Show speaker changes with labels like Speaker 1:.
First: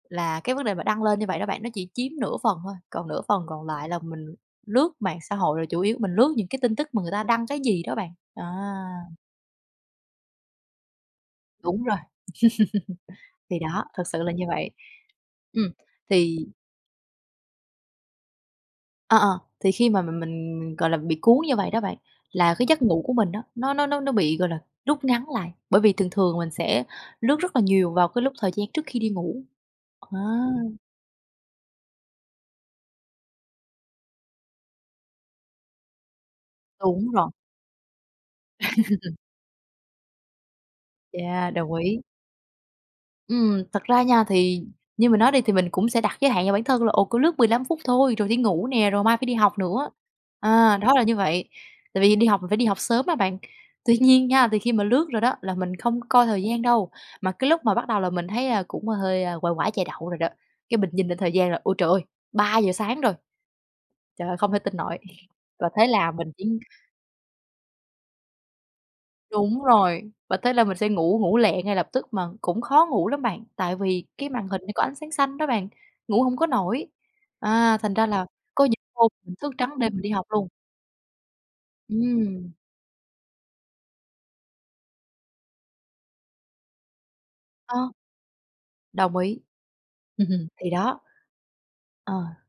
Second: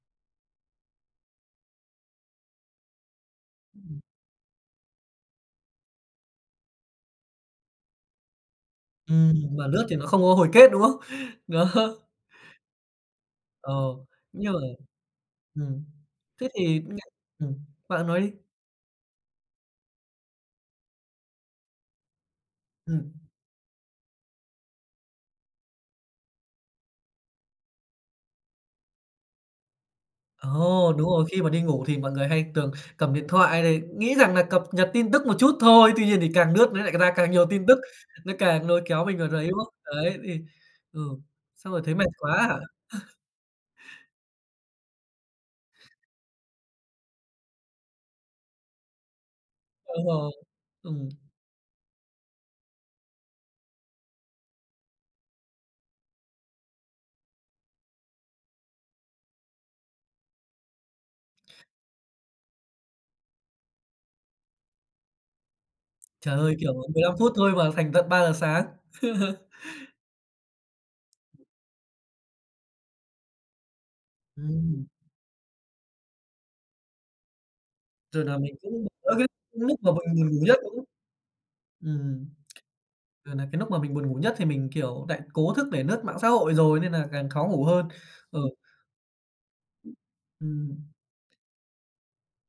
Speaker 1: Là cái vấn đề mà đăng lên như vậy đó bạn, nó chỉ chiếm nửa phần thôi, còn nửa phần còn lại là
Speaker 2: Ừm.
Speaker 1: mình lướt mạng xã hội, rồi chủ yếu mình lướt những cái tin tức mà người ta đăng cái gì đó bạn, đó.
Speaker 2: Ừm, mà lướt thì nó không có hồi kết, đúng không? Đó.
Speaker 1: Đúng rồi. Thì
Speaker 2: Ờ,
Speaker 1: đó, thực sự là như
Speaker 2: nhưng mà
Speaker 1: vậy. Ừm,
Speaker 2: ừm,
Speaker 1: thì
Speaker 2: thế thì [unintelligible] ừm, bạn nói đi.
Speaker 1: ờ, ờ, thì khi mà mình mình, gọi là, bị cuốn như vậy đó bạn, là cái giấc ngủ của
Speaker 2: Ừm.
Speaker 1: mình á, nó nó nó nó bị, gọi là, rút ngắn lại, bởi vì thường thường mình sẽ lướt rất là nhiều vào cái lúc thời gian trước khi đi ngủ. Ờ.
Speaker 2: Ồ, đúng rồi, khi mà đi ngủ thì mọi người hay tường cầm điện thoại này, nghĩ rằng nà cập nhật tin tức một chút thôi, tuy nhiên thì càng lướt nó nại
Speaker 1: Đúng
Speaker 2: ra
Speaker 1: rồi.
Speaker 2: càng nhiều tin tức, nó càng nôi kéo mình vào đấy, đúng không? Đấy, thì ừ,
Speaker 1: Yeah, đồng
Speaker 2: xong rồi thấy
Speaker 1: ý.
Speaker 2: mệt quá hả?
Speaker 1: Ừm, thật ra nha thì như mình nói đi, thì mình cũng sẽ đặt giới hạn cho bản thân là, ồ, cứ lướt 15 phút thôi, rồi đi ngủ nè, rồi mai phải đi học nữa.
Speaker 2: Đúng rồi,
Speaker 1: À, đó là
Speaker 2: ừm.
Speaker 1: như vậy, tại vì đi học mình phải đi học sớm mà bạn. Tuy nhiên nha, thì khi mà lướt rồi đó là mình không coi thời gian đâu, mà cái lúc mà bắt đầu là mình thấy, à, cũng hơi, à, "quải quải chè đậu" rồi đó, cái mình nhìn lên thời gian là "Ôi trời ơi, 3:00 sáng rồi! Trời ơi, không thể tin nổi!" Và thế là mình
Speaker 2: Trời
Speaker 1: chỉ
Speaker 2: ơi, kiểu, 15 phút thôi mà thành tận 3:00 giờ sáng.
Speaker 1: Đúng rồi, và thế là mình sẽ ngủ ngủ lẹ ngay lập tức. Mà cũng khó ngủ lắm bạn, tại vì cái màn hình nó có
Speaker 2: Ừm.
Speaker 1: ánh sáng xanh đó bạn, ngủ hổng có nổi, à, thành ra
Speaker 2: Rồi
Speaker 1: là
Speaker 2: nà mình
Speaker 1: có những
Speaker 2: cũng,
Speaker 1: hôm
Speaker 2: ơ, cái
Speaker 1: mình thức
Speaker 2: lúc
Speaker 1: trắng
Speaker 2: mà.
Speaker 1: đêm mình đi học luôn.
Speaker 2: [unintelligible] Ừm.
Speaker 1: Ừm.
Speaker 2: Rồi nà cái núc mà mình buồn ngủ nhất thì mình, kiểu, nại cố thức để lướt mạng xã hội rồi nên nà càng khó ngủ hơn.
Speaker 1: Ờ.
Speaker 2: Ờ.
Speaker 1: Đồng ý. Thì
Speaker 2: Ừm.
Speaker 1: đó. Ờ.